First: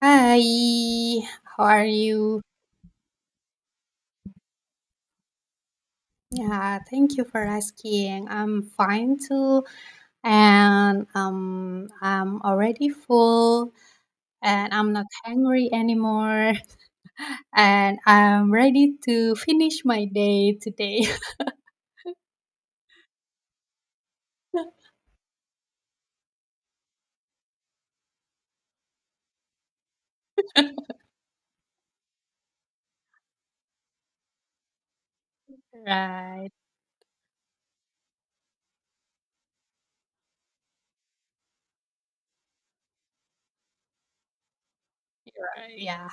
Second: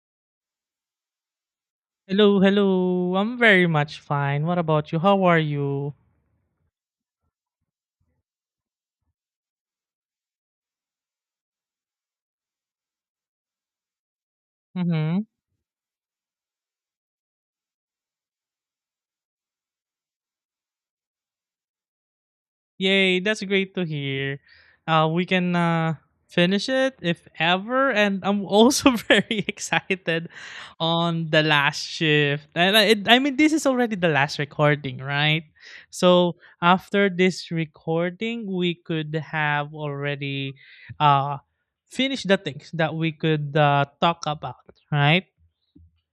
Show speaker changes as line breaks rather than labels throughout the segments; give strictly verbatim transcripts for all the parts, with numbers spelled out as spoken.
Hi, how are you?
Hello, hello. I'm very much fine. What about you? How are you?
Yeah, thank you for asking. I'm fine too, and um, I'm already full, and I'm not
Mm-hmm.
hungry anymore, and I'm ready to finish my day today.
Yay, that's great to hear. Uh, we can uh, finish it if ever. And I'm also very excited on the last shift. And I, it, I mean, this is already the last recording, right? So
Right.
after this recording, we could have already uh, finished the things that we could uh, talk about, right?
right, Yeah.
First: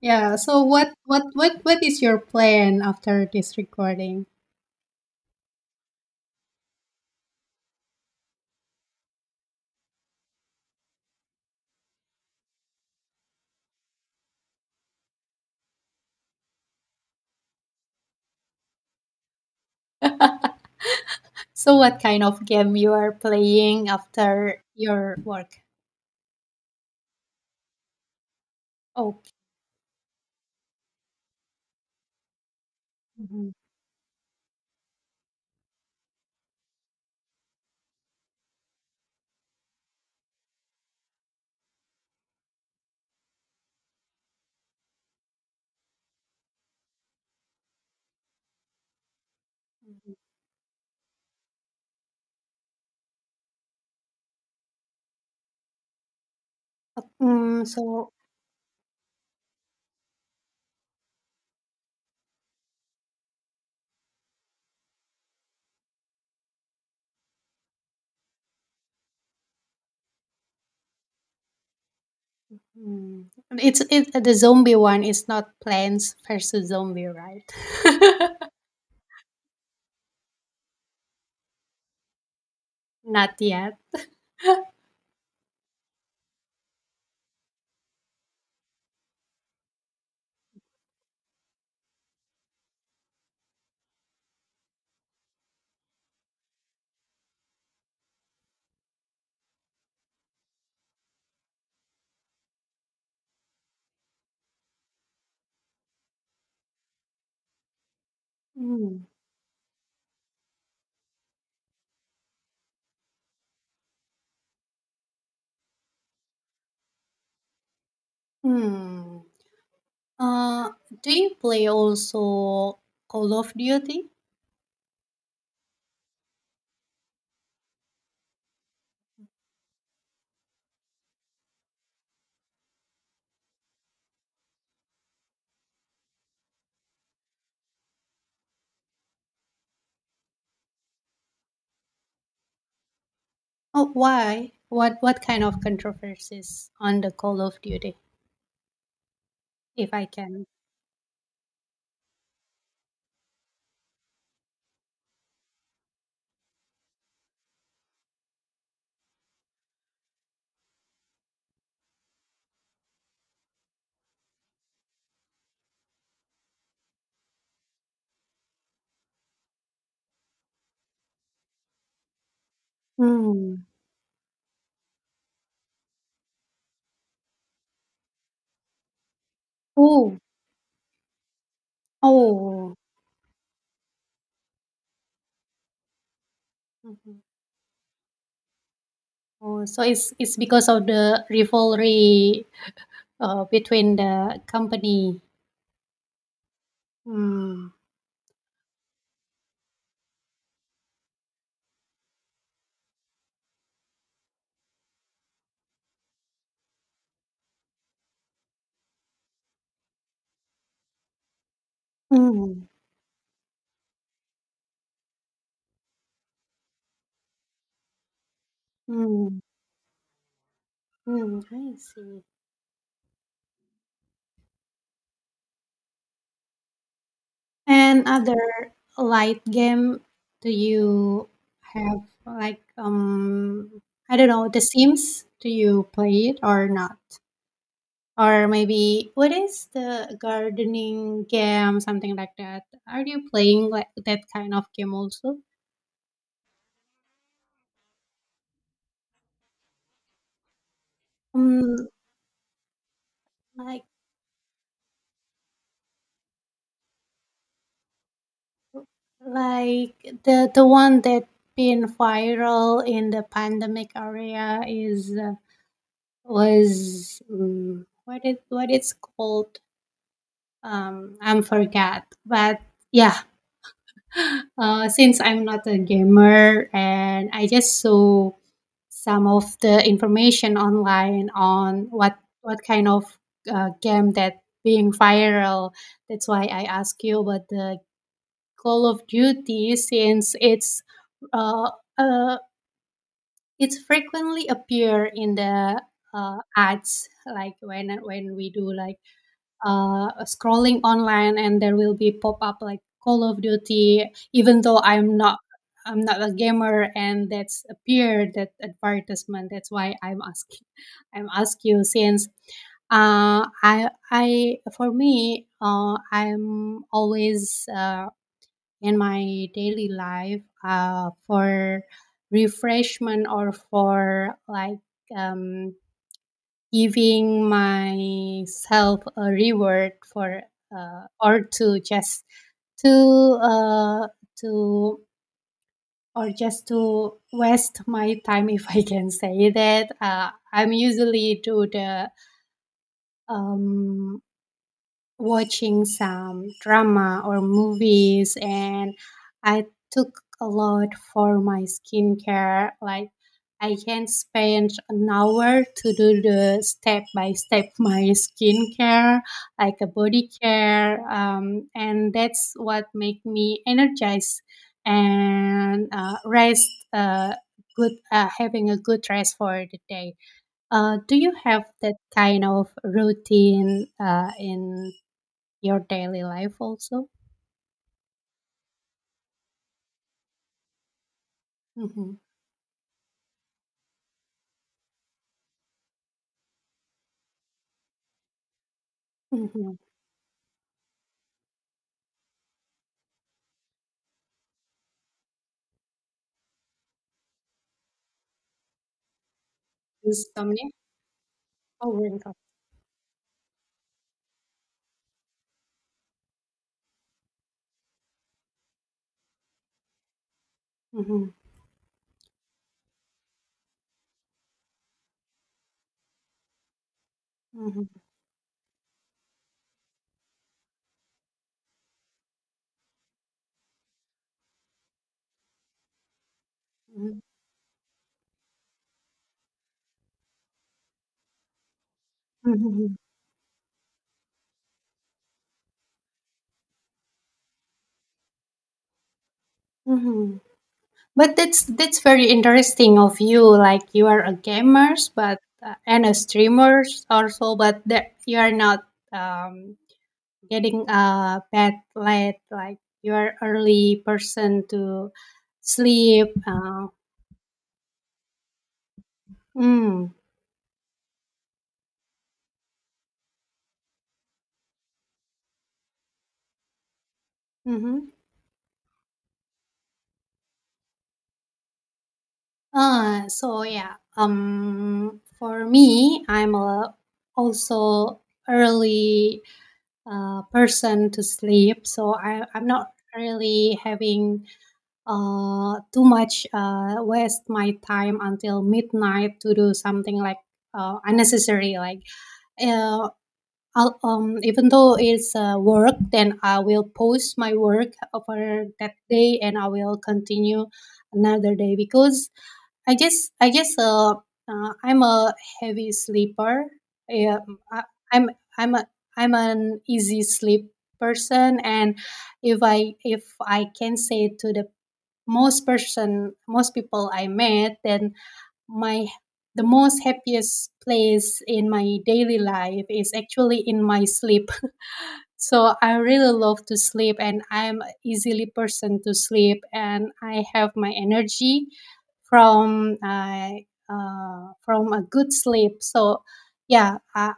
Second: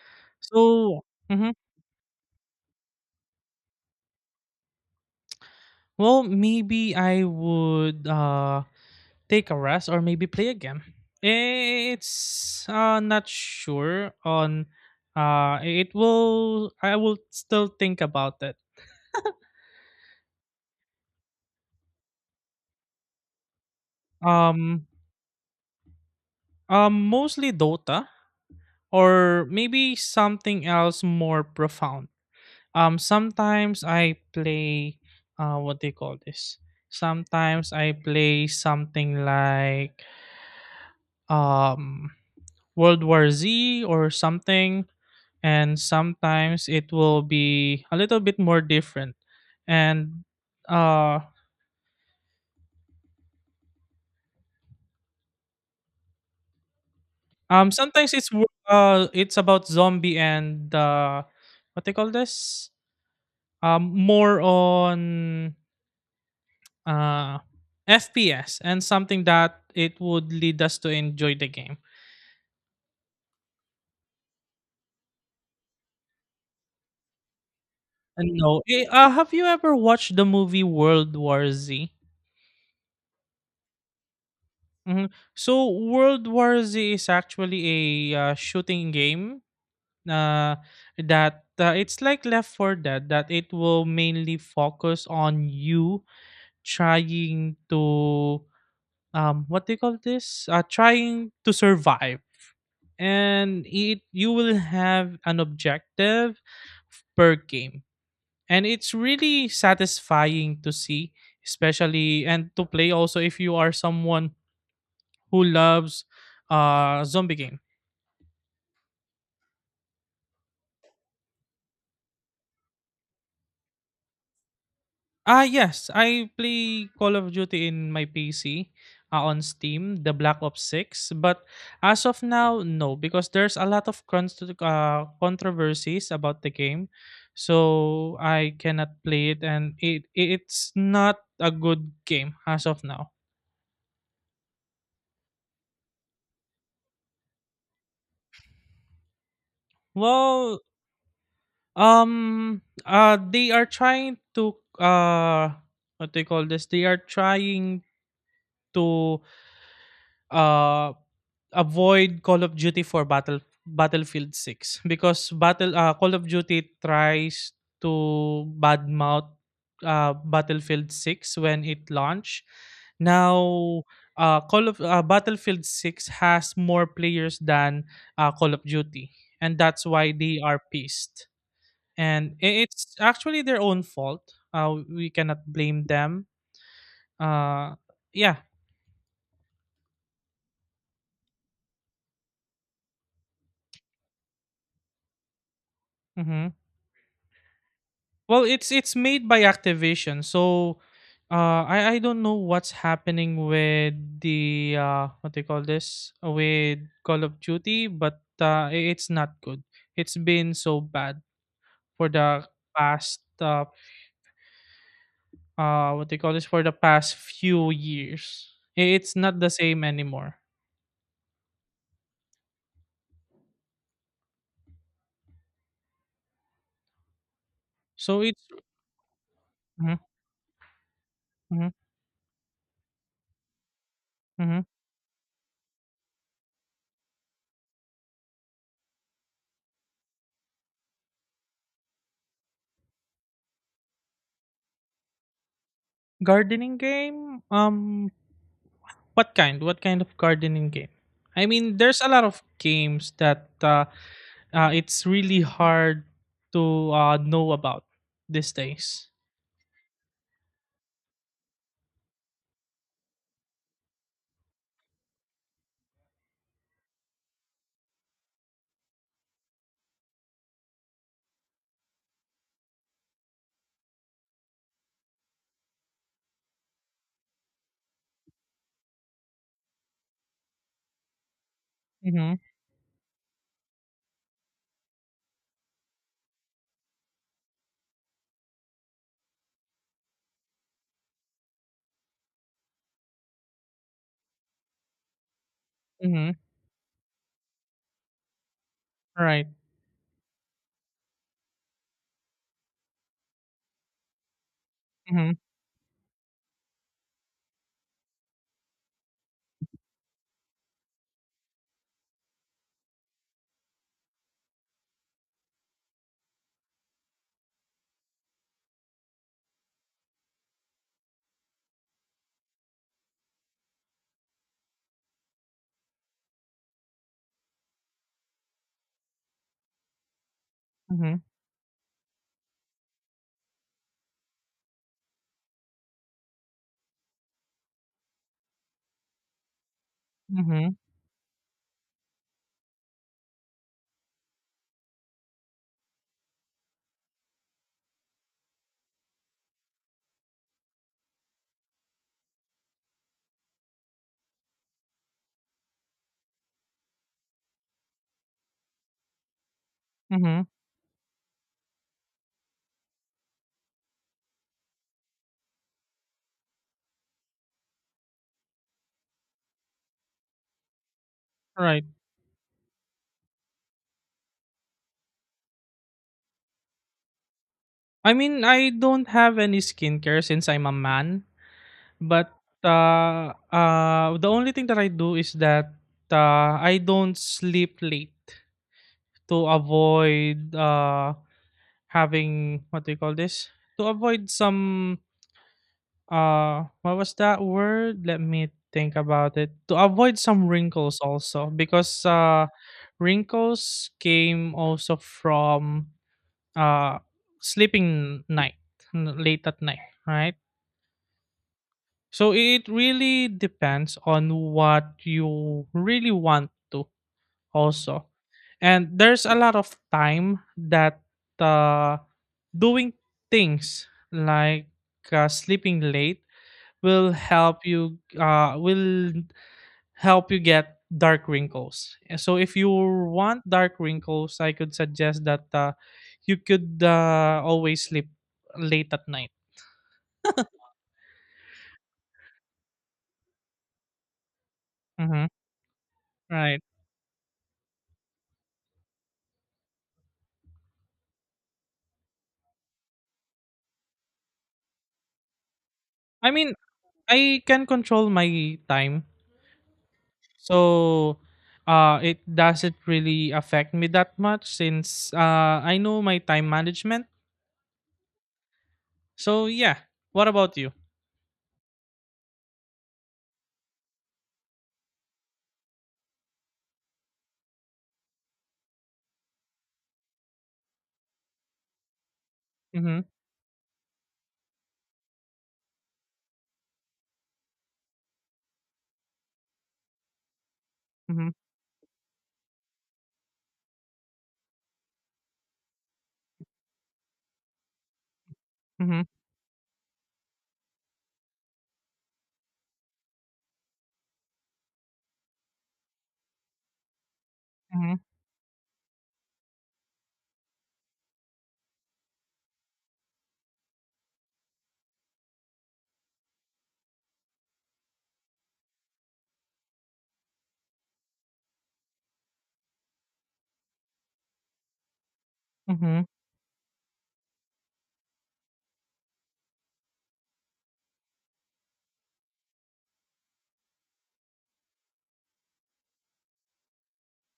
Yeah. So what
So.
what
Mhm.
what what is your plan after this recording?
Well, maybe I would uh take a rest or maybe play again. It's uh not sure on. Uh it will I will still think about it.
So what kind of game you are playing after
Um
your work?
um Mostly Dota
Oh.
or maybe something else more profound. Um
Mhm.
sometimes I play, uh what do you call this? Sometimes I play something like um World War Z or something, and sometimes it will be a little bit more different, and uh
Mm,
um
so
sometimes it's wo- uh it's about zombie, and uh what they call this, um more on uh F P S and something that it would lead us to enjoy the game.
mm, it's it the zombie one is not Plants versus Zombie, right?
And no, eh, uh, have you ever watched the movie World War Z?
Not yet.
Mhm. So World War Z is actually a uh, shooting game, uh, that uh, it's like Left for Dead, that it will mainly focus on you trying to, um what do you call this, uh, trying to survive, and it you will have an objective per game, and it's
Mm.
really satisfying to see, especially and to play also if you are someone who loves uh zombie game.
Hmm. Uh, do you play also Call of Duty?
Ah, yes. I play Call of Duty in my P C, uh, on Steam, the Black Ops six. But as of now, no, because there's a lot of const uh, controversies about the game. So I cannot play it, and it it's not a good game as of now.
Oh, why? What what kind of controversies on the Call of Duty, if I can?
Well, um, uh, they are trying to, uh, what do you call this? They are trying to uh, avoid Call of Duty for Battle Battlefield six, because Battle uh, Call of Duty tries to badmouth uh, Battlefield six when it launched.
Hmm.
Now, uh, Call of uh, Battlefield six has more players than uh, Call of Duty, and that's why
Oh,
they are pissed. And i-
oh.
it's actually their own fault. Uh, we cannot blame them.
Mhm.
Uh, yeah.
Oh, so it's it's because of the rivalry uh, between the company.
Hmm.
Hmm.
Well, it's it's made by Activision, so uh, I I don't know what's happening with the, uh, what they call this, uh, with Call of Duty, but uh, i- it's not good. It's been so bad for the
Mm.
past, uh, uh what they call this, for the past few years. I- It's not
Mm,
the same anymore.
mm, I see. And Yes.
So it's.
Other light
Mhm,
game, do you
mhm,
have like um I don't know, The
mhm.
Sims? Do you play it or not? Or maybe what is the gardening game, something like that? Are you playing like that kind of game also?
Gardening game. Um, what kind? What kind of gardening game? I mean,
Um,
there's a lot of games that.
like
Uh, uh, it's really hard to uh, know about these things.
like the the one that been viral in the pandemic area is uh, was mm, what it what it's called um I'm forget but yeah. Uh since I'm not a gamer and I just saw some of the information online on what
Mm-hmm.
what kind of uh, game that being viral, that's why I ask you about the Call of Duty since it's uh, uh it's frequently appear in the
Mm-hmm.
uh, ads, like when when we do like
Right.
uh, scrolling online and there will be pop up like Call of Duty, even though I'm
Mm-hmm.
not I'm not a gamer and that's appeared that advertisement. That's why I'm asking. I'm ask you since uh, I I for me uh, I'm always uh, in my daily life uh, for refreshment or for like um, giving myself a reward for uh,
Mm-hmm.
or to just to uh, to or just to waste my time, if I can say that, uh, I'm
Mm-hmm.
usually do the um watching some drama or movies, and I took a lot for my skincare. Like I can spend an hour to do the step by step my skincare, like a body
Mm-hmm.
care. Um, and that's what make me energized and uh, rest uh, good uh, having a good rest for the day. Uh, do you have
Right.
that kind of routine uh, in your daily life also?
I mean, I don't have any skincare since I'm a man.
Mhm.
But, uh, uh, the only thing that I do is that, uh, I don't sleep late to
Mhm.
avoid, uh, having, what do you call this? To avoid some, uh, what was that word? Let me think about it. To avoid some
Insomnia?
wrinkles also,
Oh,
because,
wake up.
uh, wrinkles came also from, uh, sleeping night, n- late at night, right?
Mhm.
So it really depends on what you really want to
Mhm.
also. And there's a lot of time that uh, doing things like uh, sleeping late will
Mhm.
help you uh, will help you get dark wrinkles. And so if you
Mhm.
want dark wrinkles, I could suggest that uh, you could uh, always sleep late at night.
Mhm. But that's that's very interesting of you. Like you are a gamers,
Hmm.
but uh, and a
Right.
streamers also, but that you are not um, getting a bad late. Like you are early person to
I
sleep.
mean,
Uh,
I can control my time,
mm,
so uh it doesn't really affect me that much, since uh I know my time management.
mhm.
So yeah. What about you?
Uh, so yeah, um, for me, I'm a, also early uh, person to sleep, so I, I'm not
Mhm.
really having uh, too much uh, waste my time until midnight to do something like uh,
Mhm.
unnecessary. Like uh, I'll, um, even though it's uh, work, then I will post my work for that
Mhm.
day and I will continue another day because I guess I guess uh, uh, I'm a heavy sleeper. Yeah, I,
Mhm.
I'm I'm a I'm an easy sleep person, and if I if I can say to the most person most people I met, then my the most happiest place in my daily life is actually in my sleep, so I
Mhm.
really love to sleep and I'm a easily person to sleep and I have my energy from uh, uh, from a good sleep. So yeah, I,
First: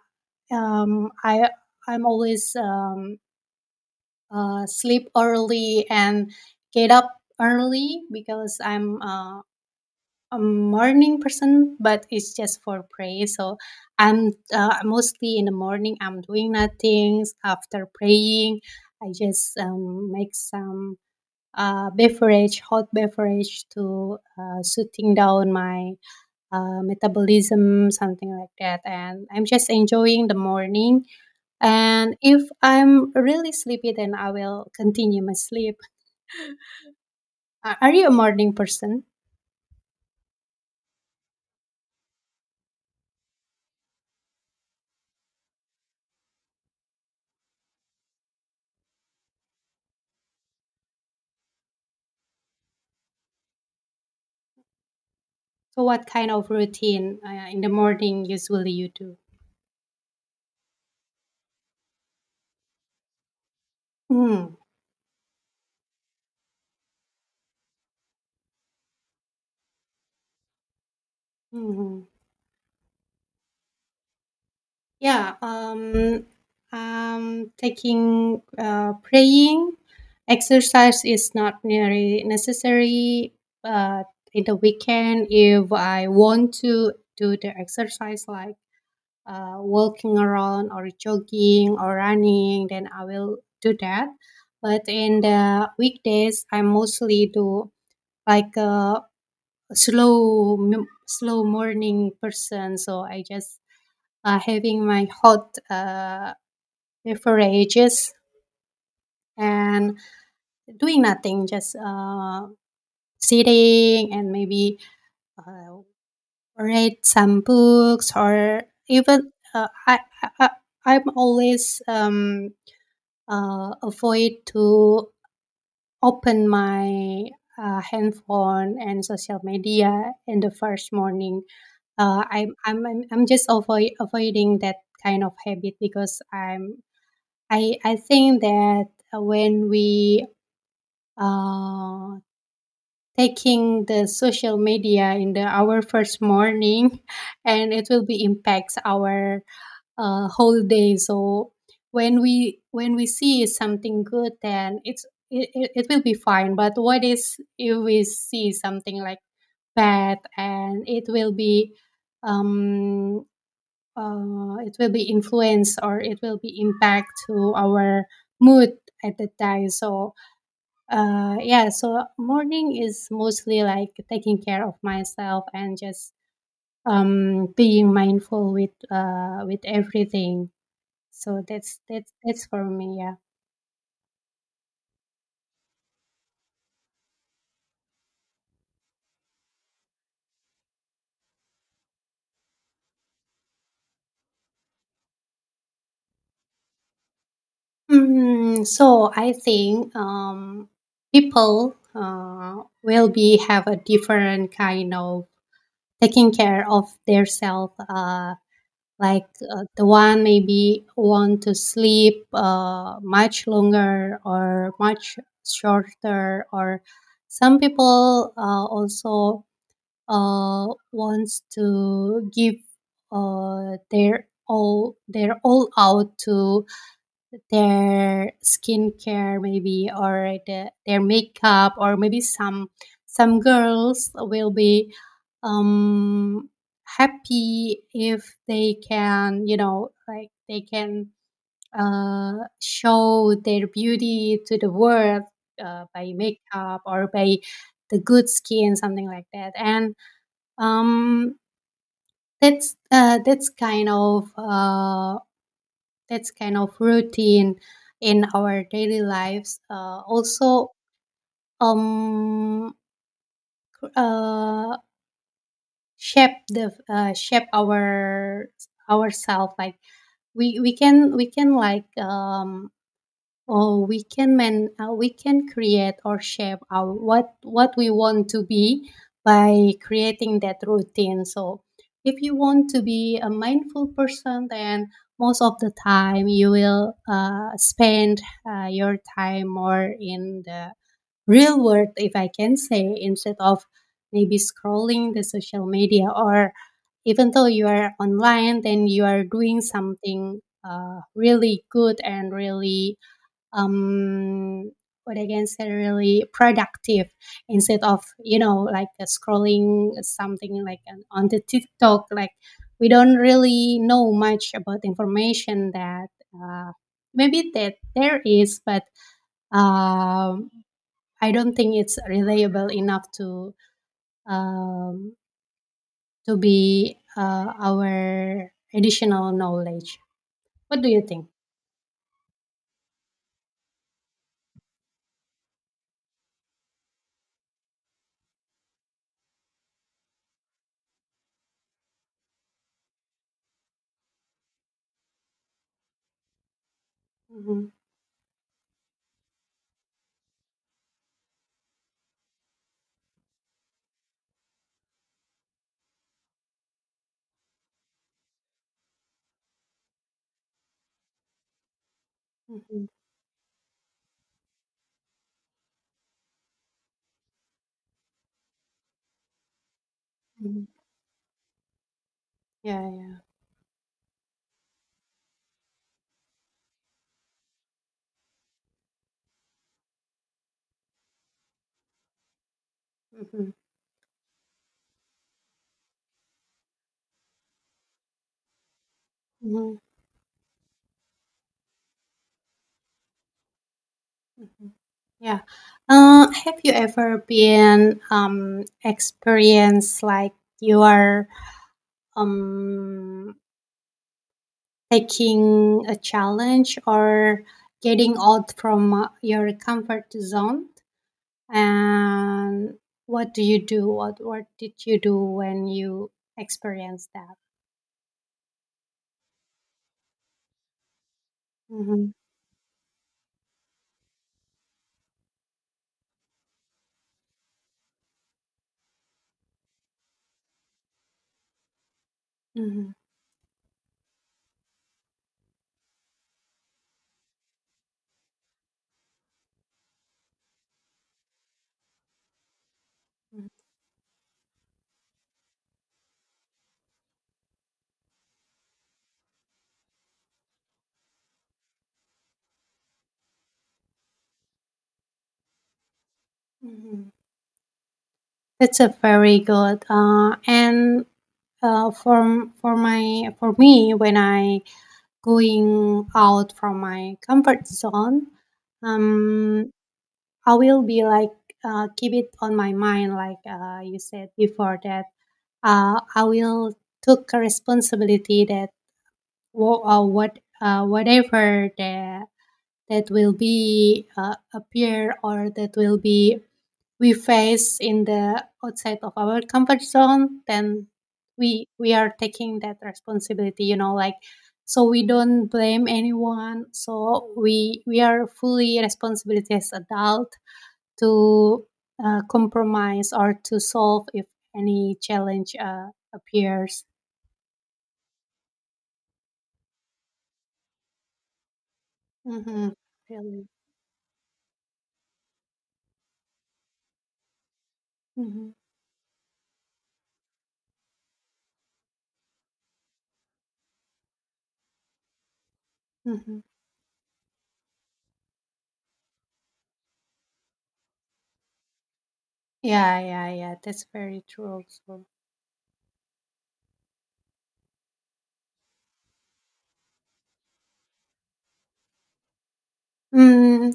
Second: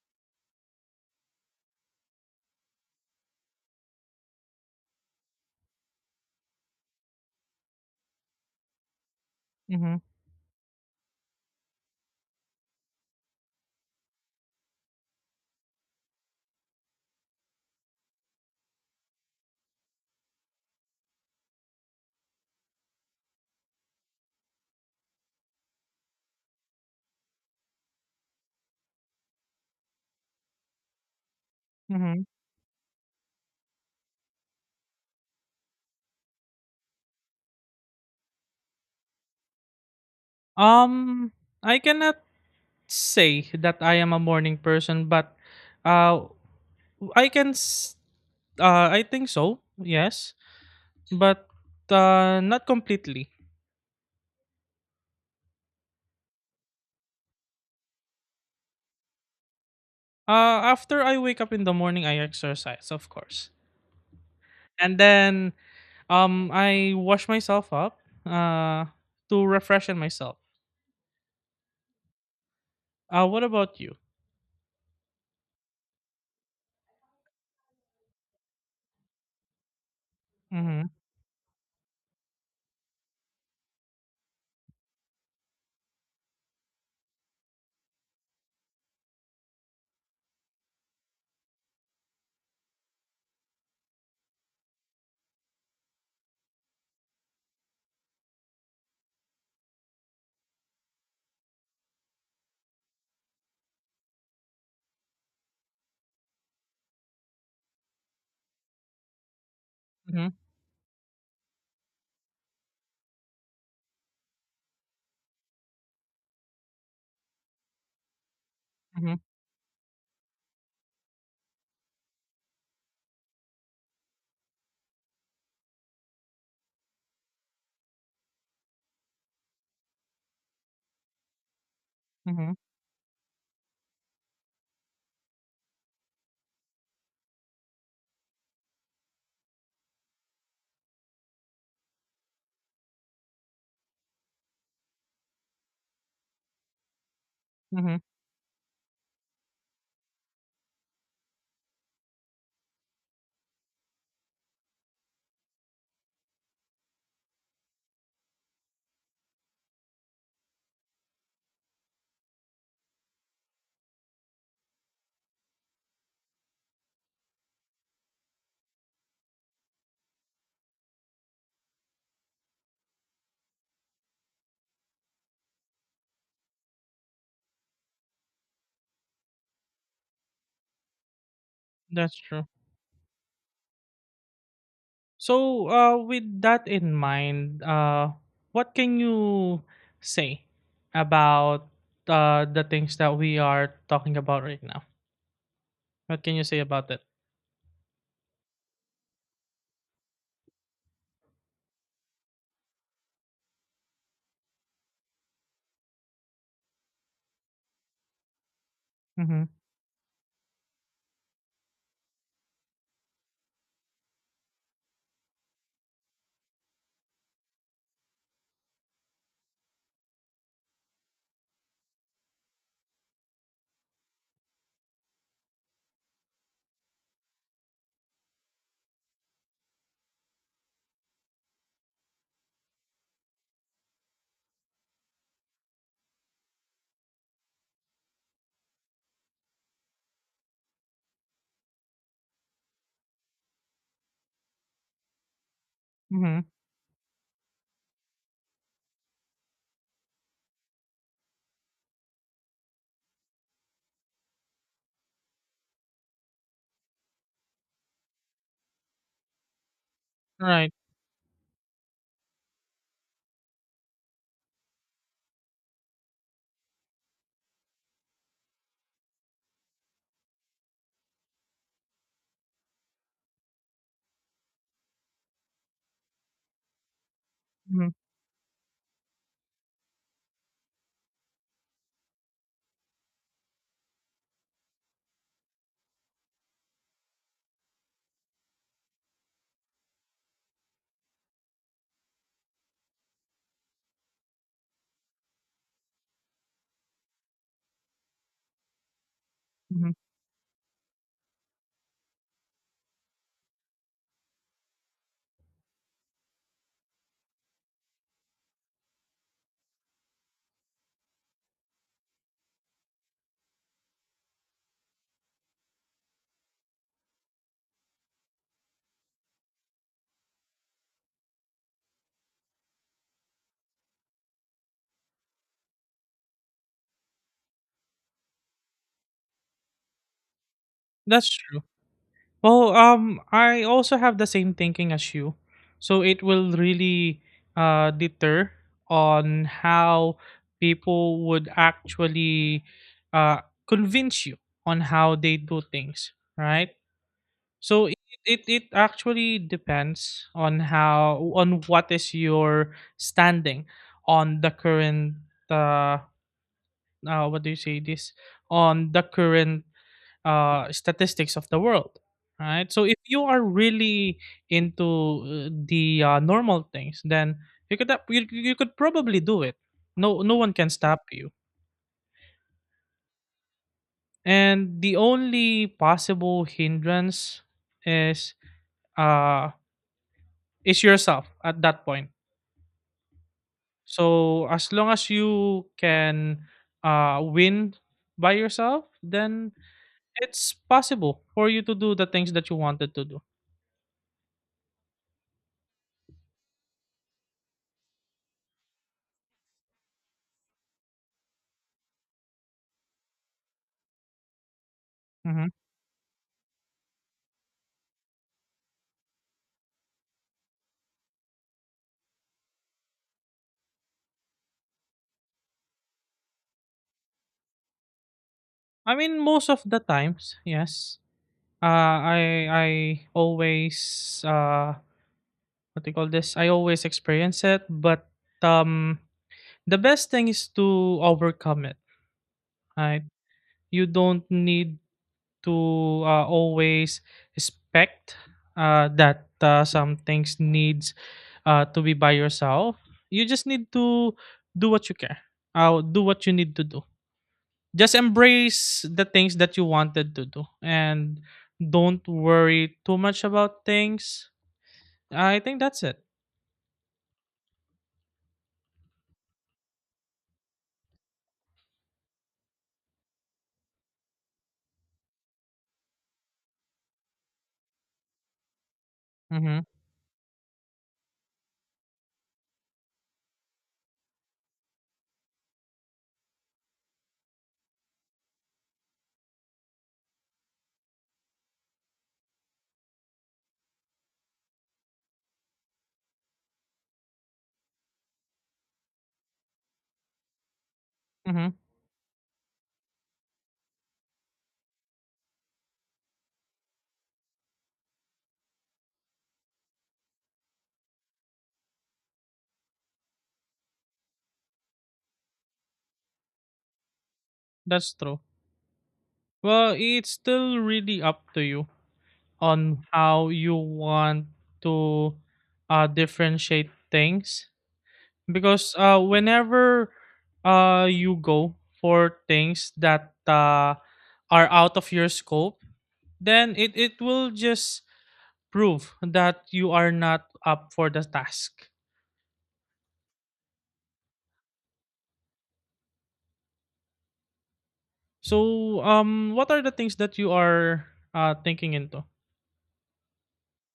um, I I'm always um, uh, sleep early and get up early because I'm uh,
Mhm.
a morning person, but it's just for pray. So I'm uh, mostly in the morning. I'm doing nothing after praying. I just um, make some uh, beverage, hot beverage to uh, soothing down my uh, metabolism, something like that. And I'm just enjoying the morning. And
Mhm.
if I'm really sleepy, then I will continue my sleep. Are are you a morning person?
Um I cannot say that I am a morning person, but uh I can s- uh I think so. Yes. But uh not completely.
So, what kind of routine uh, in the morning usually you do?
Uh after I wake up in the morning, I exercise, of course.
Mhm,
And then, Um, I wash myself up uh to refreshen myself.
mhm.
Uh, what about you?
Yeah, um, um, taking uh, praying
Mhm.
exercise is not very necessary, but in the weekend, if I want to do the exercise like uh, walking around or jogging or running, then I will do that. But in the weekdays, I mostly do like uh, slow m- slow morning person, so I just uh, having my hot uh, beverages and
Mhm.
doing nothing, just uh, sitting and maybe uh, read some books or
Mhm.
even uh, I, I I- I'm always um, uh, avoid to open my uh, handphone and social media in the first morning. Uh, I'm
Mhm.
I'm I'm I'm just avoid avoiding that kind of habit because I'm I I think that when we uh taking the social media in the our first morning, and it
Mhm.
will be impacts our uh whole day. So when we when we see something good, then it's it, it it will be fine. But what is if we see something like bad and it will be um uh, it will be influence or it will be impact to our mood at that time, so uh, yeah, so morning is mostly like taking care of myself and just um, being mindful with uh, with everything, so that's that's
That's
that's
true.
for me yeah.
So, uh with that in mind, uh what can you say about uh the things that we are talking about right now? What can you say about that?
Mm, so I think um, people uh, will be have a different kind of taking care of their self uh, like
Mhm,
uh, the one maybe want to sleep uh, much longer or much shorter, or some people uh, also uh, wants to give uh, their all their all out to their skincare maybe or the, their makeup, or maybe some some girls will be um happy if they can, you know, like they can uh show their beauty to the world uh, by
mhm,
makeup or by the good skin, something like that. And um that's uh that's kind of uh that's kind of routine in our daily lives uh, also
right,
um cr- uh shape the uh, shape our ourself, like we we can we can like um oh, we can man, uh, we can create or shape our what what we
mhm,
want to be by creating that routine. So, if you want to be a mindful person, then most of the time you will uh, spend uh, your time more in the real world, if I can say, instead of maybe scrolling the social media, or even though you are online, then you are doing
mhm,
something uh, really good and really um, what I can say really productive instead of, you know, like uh, scrolling something like an- on the TikTok, like we don't really know much about information that uh, maybe that there is, but um, I don't think it's reliable enough to um, to be uh, our additional knowledge. What do you think?
that's true. Well, um, I also have the same thinking as you, so it will really uh deter on how people would actually uh convince you on how they do things, right?
Mhm,
So it, it it actually depends on how, on what is your standing on the current, uh, uh what do you say this, on the current uh statistics of the world, right? So
mhm,
if you are really into uh, the uh, normal things, then you could ap- you, you could probably do it. No, no one
mhm.
can stop you.
Yeah, yeah.
And the only possible hindrance is, uh is yourself at that point. So as long as you can uh, win by yourself, then
Hmm.
it's possible for you to do the things that you wanted to do.
Mhm. Yeah. Uh, have you ever been um experienced like you are um
Mhm.
taking a challenge or getting out from uh, your comfort zone? And what do you do? What what did you do when you experienced that?
I mean, most of the times, yes. Uh,
Mm-hmm.
I I always, uh, what do you call this? I always experience it, but um, the best thing is to overcome it.
Mm-hmm.
Right? You don't need to uh, always expect uh, that uh, some things needs uh, to be by yourself. You just need to do what you care. Uh, do what you need to do. Just embrace the things that you wanted to do, and don't worry too much about things. I think that's it.
Hmm. That's a very good. Uh, and uh, for for my for me when I going out from my comfort zone,
Mhm.
um I will be like uh, keep it on my mind, like uh, you said before, that uh, I will took a responsibility that wo- uh, what uh, whatever the that will be uh, appear or that will be we face in the outside of our comfort zone, then
Mm-hmm.
we we are taking that responsibility, you know, like, so we don't blame anyone, so we we are fully responsibility as adult to uh, compromise or to solve if any challenge uh, appears.
That's true. Well, it's still really up to you
Mm-hmm.
on how
Really.
you want to uh, differentiate things,
Mm-hmm.
because uh, whenever uh, you go for things that uh, are out of your scope,
Mm-hmm.
then it, it will just prove that you are not up for the task.
Yeah, yeah, yeah, that's very true also.
So, um, what are the things that you are uh, thinking into?
Mm,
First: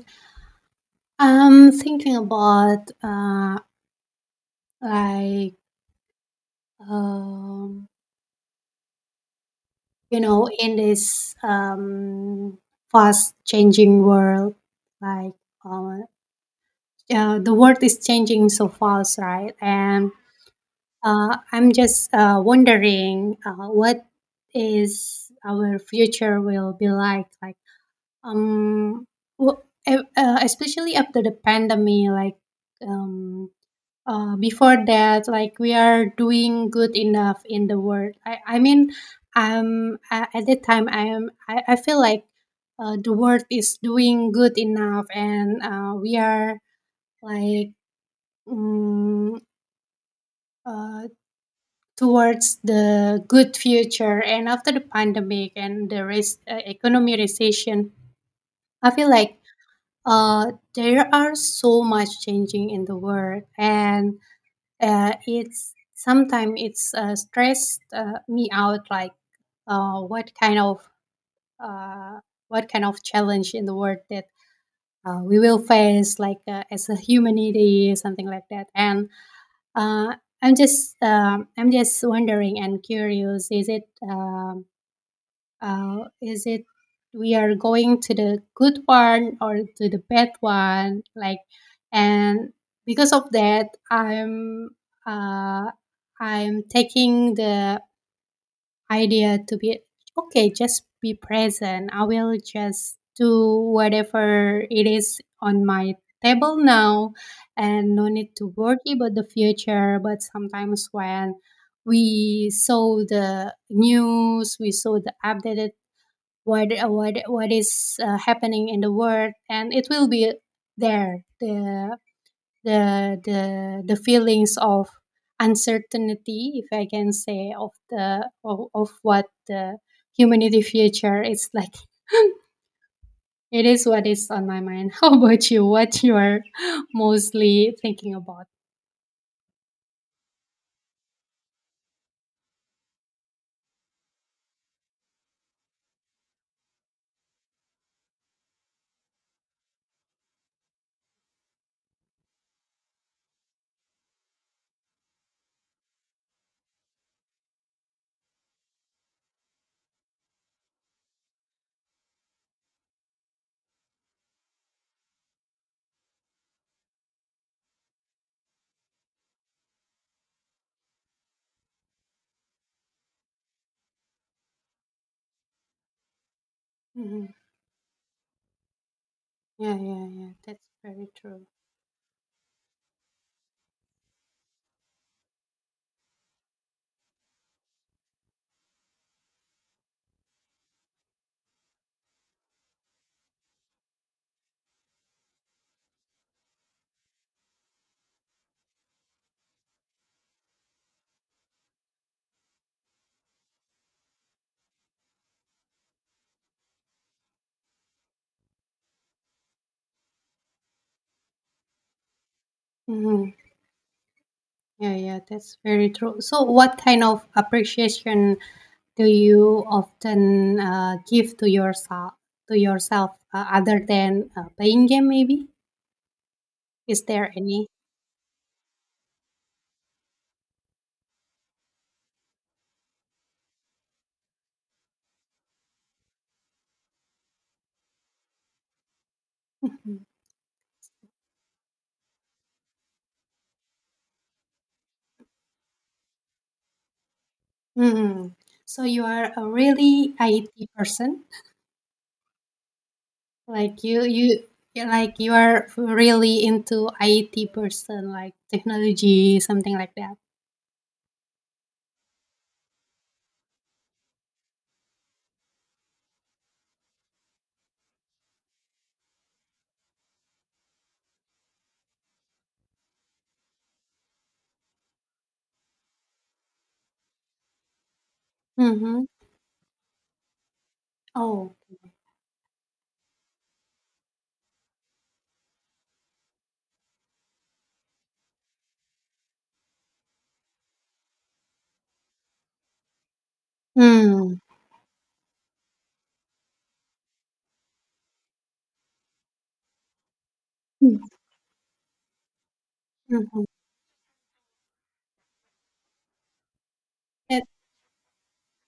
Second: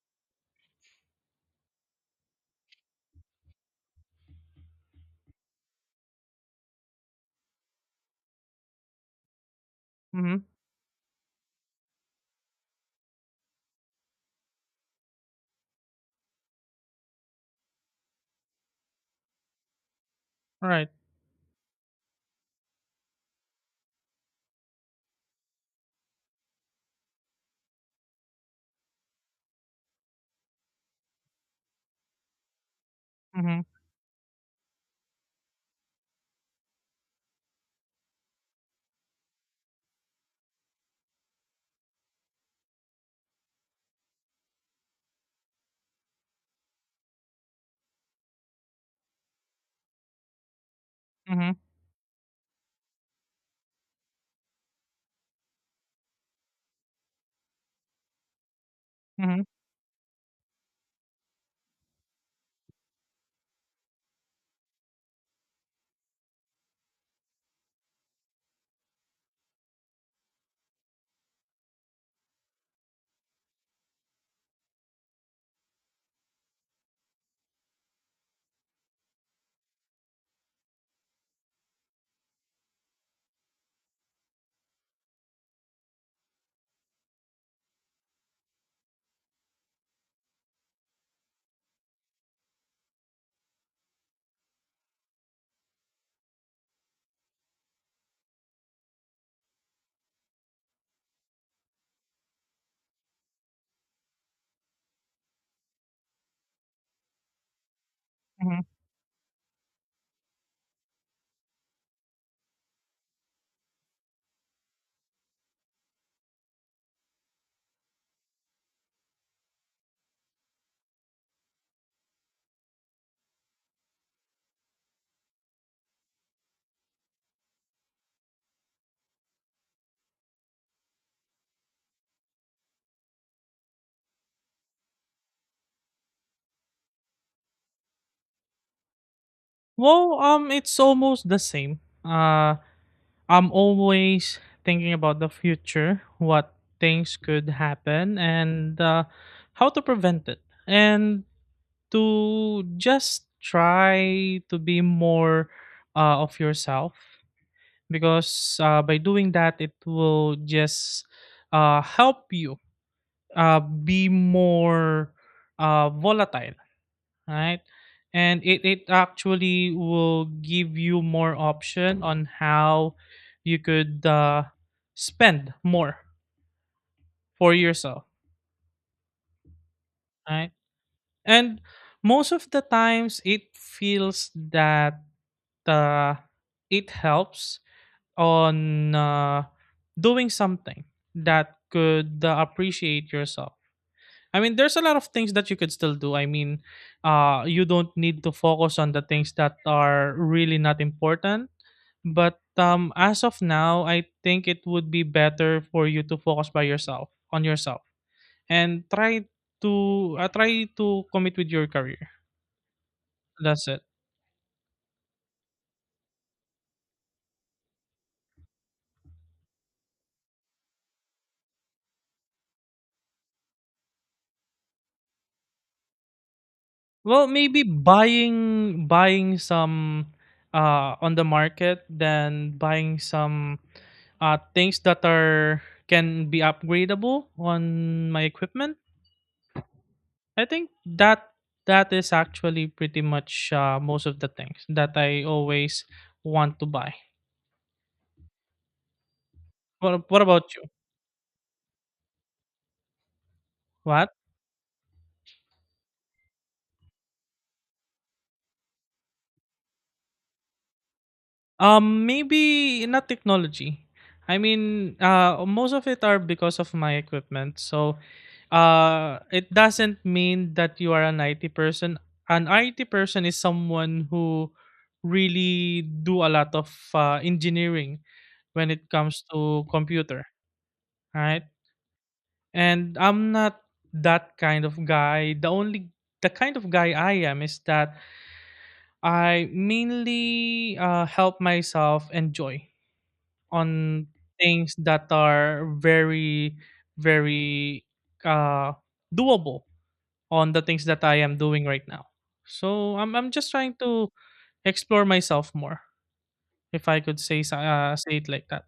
I'm thinking about uh, like um, you
Mm-hmm.
know, in this um, fast changing world, like uh, uh, the world is changing so fast, right? And
Right.
uh, I'm just uh, wondering uh, what is our future will be like, like um, wh- e- uh, especially after the pandemic, like um,
Mm-hmm.
uh, before that, like we are doing good enough in the world, i, I mean, um a- at that time i am i, I feel like uh, the world is doing good enough and uh, we are like mm uh,
Mm-hmm.
towards the good future, and after the pandemic and the res- uh, economy recession, I feel like
Mm-hmm.
uh, there are so much changing in the world and uh, it's sometimes it's uh, stressed uh, me out, like uh, what kind of uh, what kind of challenge in the world that uh, we will face like uh, as a humanity, something like that. And uh, I'm just um I'm just wondering and curious, is it um, uh, is it we are going to the good one or to the bad one? Like, and because of that, I'm uh, I'm taking the idea to be okay. Just be present. I will just do whatever it is on my table now, and no need to worry about the future. But sometimes when we saw the news, we saw the updated what what what is uh, happening in the world, and it will be there the the the the feelings of uncertainty, if I can say, of the of, of what the humanity future is like. It is what is on my mind. How about you? What you are mostly thinking about?
Well, um, it's almost the same. Uh, I'm always thinking about the future, what things could happen, and uh, how to prevent it, and to just try to be more uh, of yourself. Because uh, by doing that, it will just uh, help you uh, be more uh, volatile, right? And it, it actually will give you more option on how you could uh, spend more
Mhm.
for yourself,
Yeah, yeah, yeah,
right?
that's very true.
And most of the times it feels that uh, it helps on uh, doing something that could uh, appreciate yourself. I mean, there's a lot of things that you could still do. I mean, uh, you don't need to focus on the things that are really not important. But um, as of now, I think it would be better for you to focus by yourself on yourself, and try to uh, try to commit with your career.
Mhm.
That's it.
Yeah, yeah, that's very true. So what kind of appreciation do you often uh, give to yourself, to yourself, uh, other than uh, playing game maybe? Is
Well,
there
maybe
any?
buying buying some uh, on the market, then buying some uh, things that are can be upgradable on my equipment.
Mhm.
I think that that is actually pretty much uh, most of the things that I always want to buy.
Mhm. So you are a
What
really
What about you?
I T person, like you
What?
you you- like you are really into I T person, like technology, something like that.
Um, maybe not technology. I mean, uh, most of it are because of my equipment. So, uh, it doesn't mean that you are an I T person. An I T person is someone who really do a lot of uh, engineering when it
Mm-hmm.
comes to computer, right?
Oh.
And I'm not that kind of guy. The only the kind of guy I am is that I mainly uh, help myself enjoy on
Mm.
things that are very, very uh, doable on the things that I am doing right now. So I'm I'm
Mm-hmm.
just trying to explore myself more, if I could say
That,
so- uh, say it like that.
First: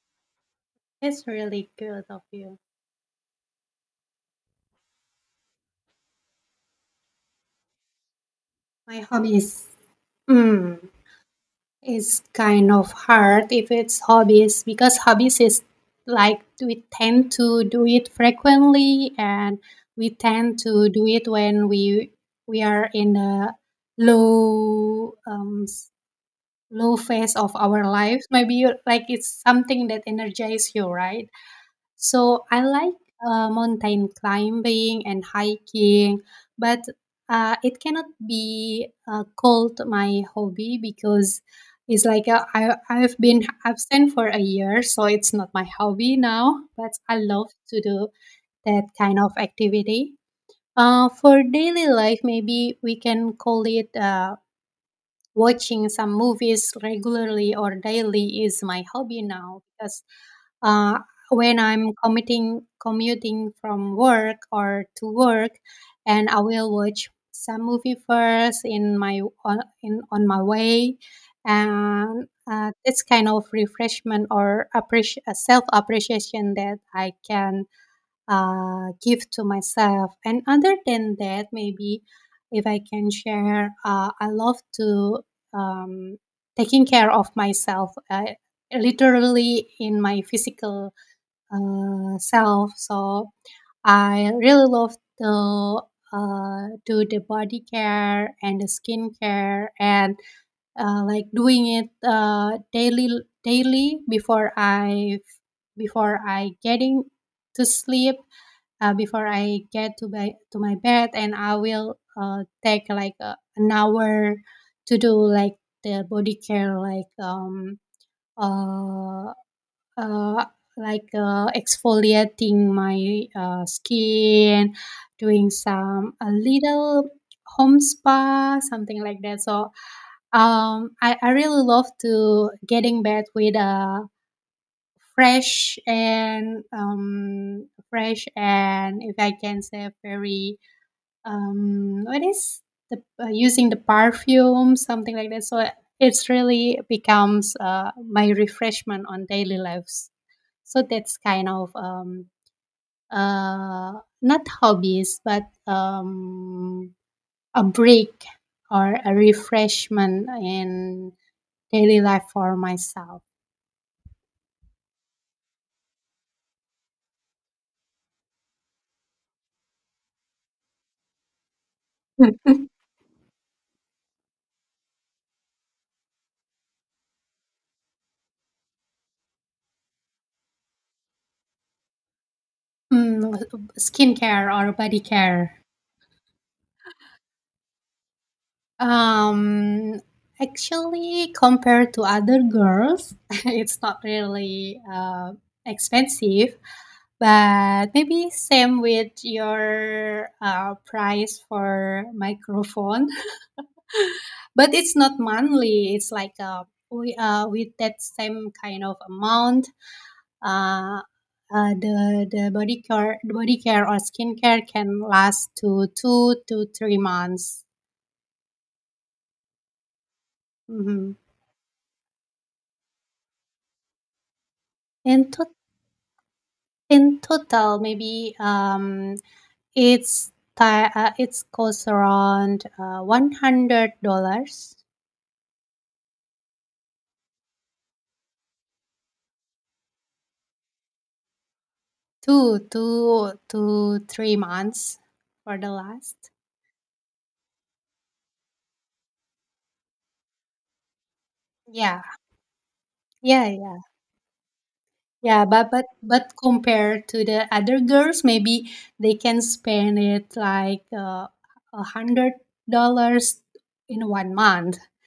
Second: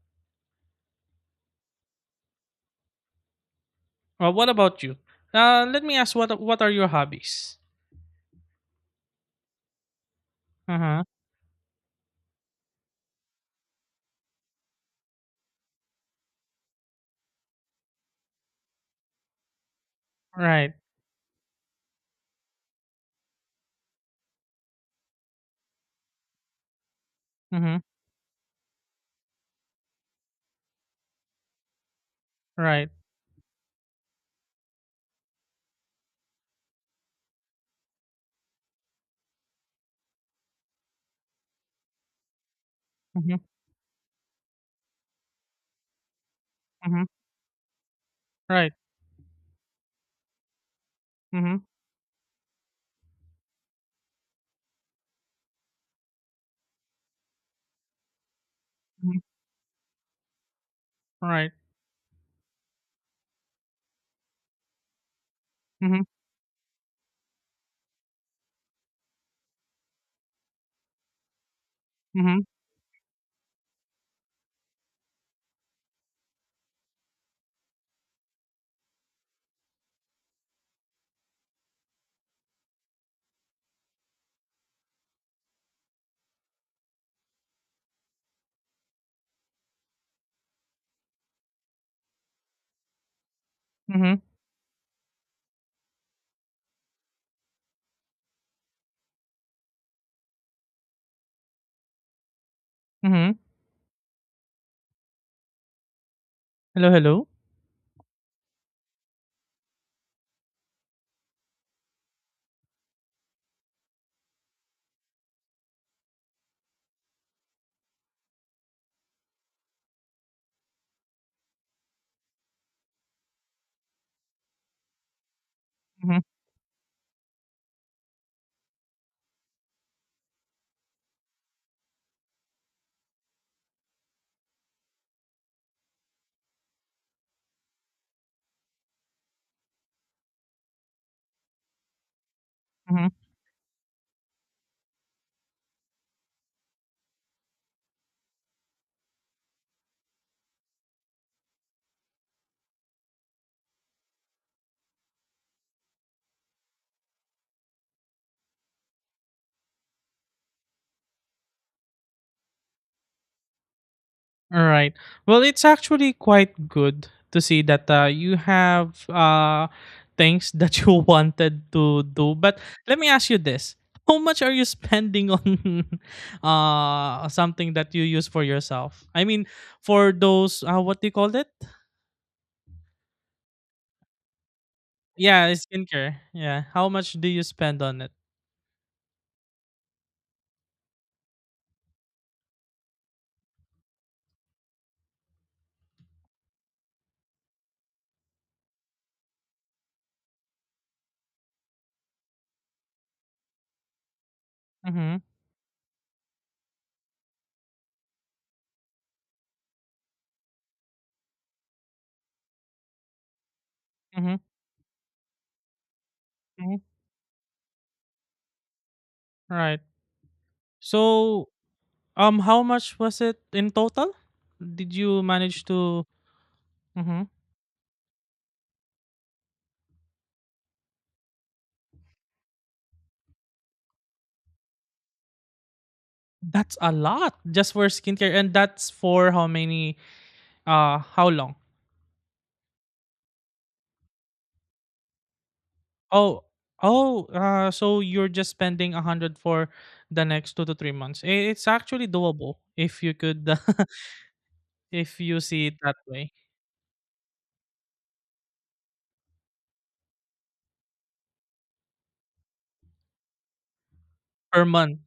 that's really good of you.
Uh, what about you? Uh, let me ask, what what are your hobbies?
My hobbies.
Uh
Mm.
huh.
It's kind of hard if it's hobbies, because hobbies is like we tend to do it frequently, and we tend
Right.
to do it when we we are in a low um s- low phase of
Mm-hmm.
our life. Maybe you like it's something that energizes you, right? So I
Right.
like uh, mountain climbing and hiking, but uh, it cannot be uh, called my hobby, because it's like uh, I, I've
Mhm,
been absent for a year, so it's not my hobby now, but
mhm,
I love to do
right.
that kind of activity. Uh, for
Mhm,
daily life, maybe we can call it uh, watching some movies regularly or daily is my
mhm,
hobby now, because uh,
right.
when I'm commuting commuting from work or to work,
Mhm,
and I will watch some movie first in my on in on my way, and
mhm,
uh, it's kind of refreshment or appreci- self appreciation that I can uh, give to myself. And other than that, maybe if I can share, uh, I love to um, taking care of myself, uh, literally in my physical uh, self. So
mhm,
I really love to uh, do the body care and the skin care, and uh, like doing it uh, daily,
mhm.
daily before I before I
Hello,
getting
hello.
to sleep, uh, before I get to bed, to my bed, and I will uh, take like uh, an hour to do like the body care, like um uh, uh like uh, exfoliating my uh, skin, doing some
Mhm,
a little home spa, something like that. So um, I I really love to getting bed with a fresh and um fresh, and if I can say very um what is the
mhm.
uh, using the perfume, something like that. So it's really becomes uh, my refreshment on daily lives. So that's kind of um uh not hobbies, but um a break or a refreshment in daily life for myself.
All right. Well, it's actually quite good to see that uh, you have uh things that you wanted to do. But let me ask you this: how much are you spending on uh something that you use for yourself? I mean, for those, uh, what do you call it?
Mm, skincare or body
Yeah,
care.
skincare. Yeah. How much do you spend on it?
Um, Actually, compared to other girls, it's not really uh, expensive, but maybe same with your uh, price for microphone. But it's not
Mhm,
monthly. It's like uh, we uh, with that same kind of amount, uh, uh, the the body care the body care or
mhm,
skincare can last to two to
mhm.
three months.
Right.
Hmm.
So, um, how much was it in total? Did you
In to-
manage to?
in
Mhm.
total, maybe um, it's ti- uh, it's cost around uh, one hundred dollars,
That's a lot just for skincare, and that's for how many? Uh, how long?
two two to three months for the last.
Oh, oh. Uh, so you're just spending a hundred for the next two to three months. I- It's
Yeah,
actually doable if you
yeah,
could,
yeah.
if you
Yeah,
see
but
it
but
that way.
but compared to the other girls, maybe they can spend it like uh, a hundred dollars in one
Per
month.
month.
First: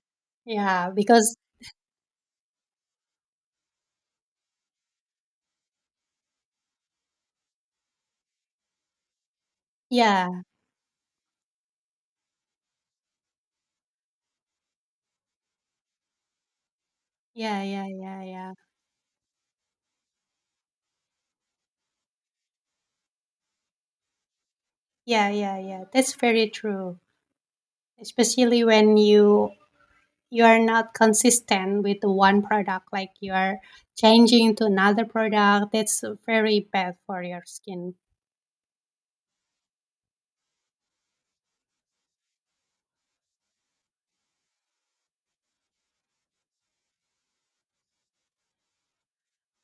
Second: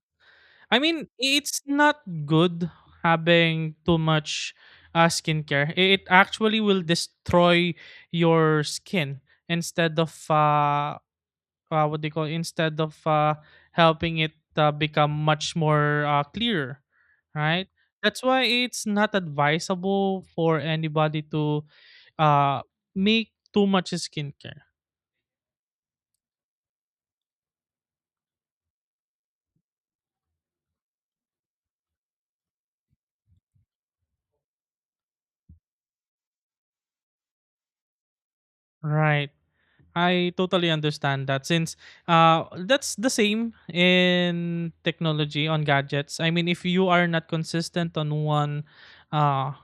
I
Yeah,
mean,
because
it's not good having too much uh, skincare. I- It actually will destroy your skin, instead of,
yeah,
uh, uh what they call, instead of uh helping it uh, become much more uh, clearer,
yeah,
right?
yeah, yeah,
That's why
yeah,
it's not advisable for anybody to uh make too much skincare,
yeah, yeah, yeah. That's very true. Especially when you you are not consistent with the one product, like you are changing to another product. That's very bad for your skin.
right? I totally understand that, since uh that's the same in technology on gadgets. I mean, if you are not consistent on one uh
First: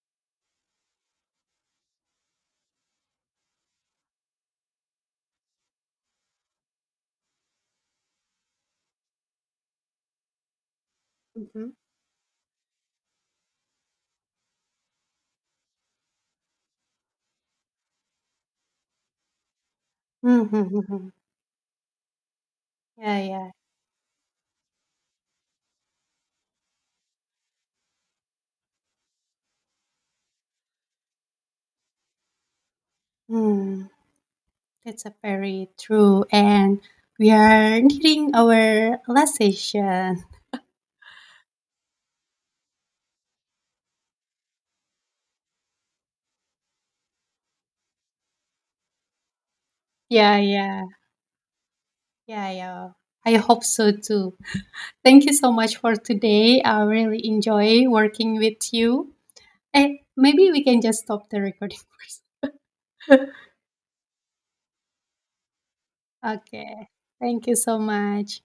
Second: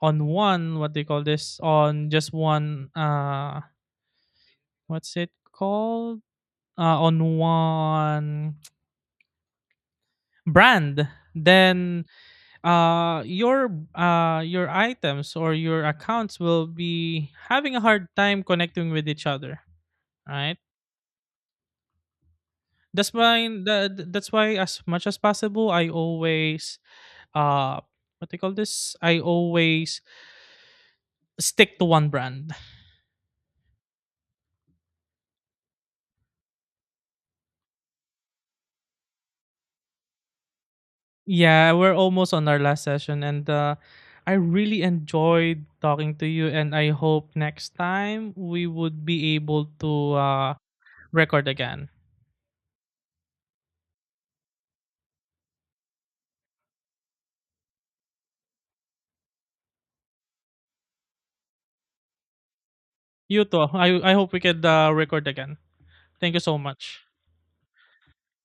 on one, what they call this, on just one, uh what's it called uh on one brand,
Mm-hmm.
then uh your uh your items or your accounts will be having a hard time connecting with each other, right.
Mm-hmm.
That's
Yeah,
why
yeah.
that that's why, as much as possible, I always, uh what do you call this? I always stick to one brand.
Mm. That's a very true. And we are nearing our last session.
Yeah, we're almost on our last session, and uh I really enjoyed talking to you, and I hope next time we would be able to
Yeah,
uh
yeah,
record again.
yeah, yeah. I hope so too. Thank you so much for today. I really enjoy working with you. And maybe we can just stop the recording first.
You too. I I hope we could uh, record again. Thank you so
Okay.
much.
Thank you so much.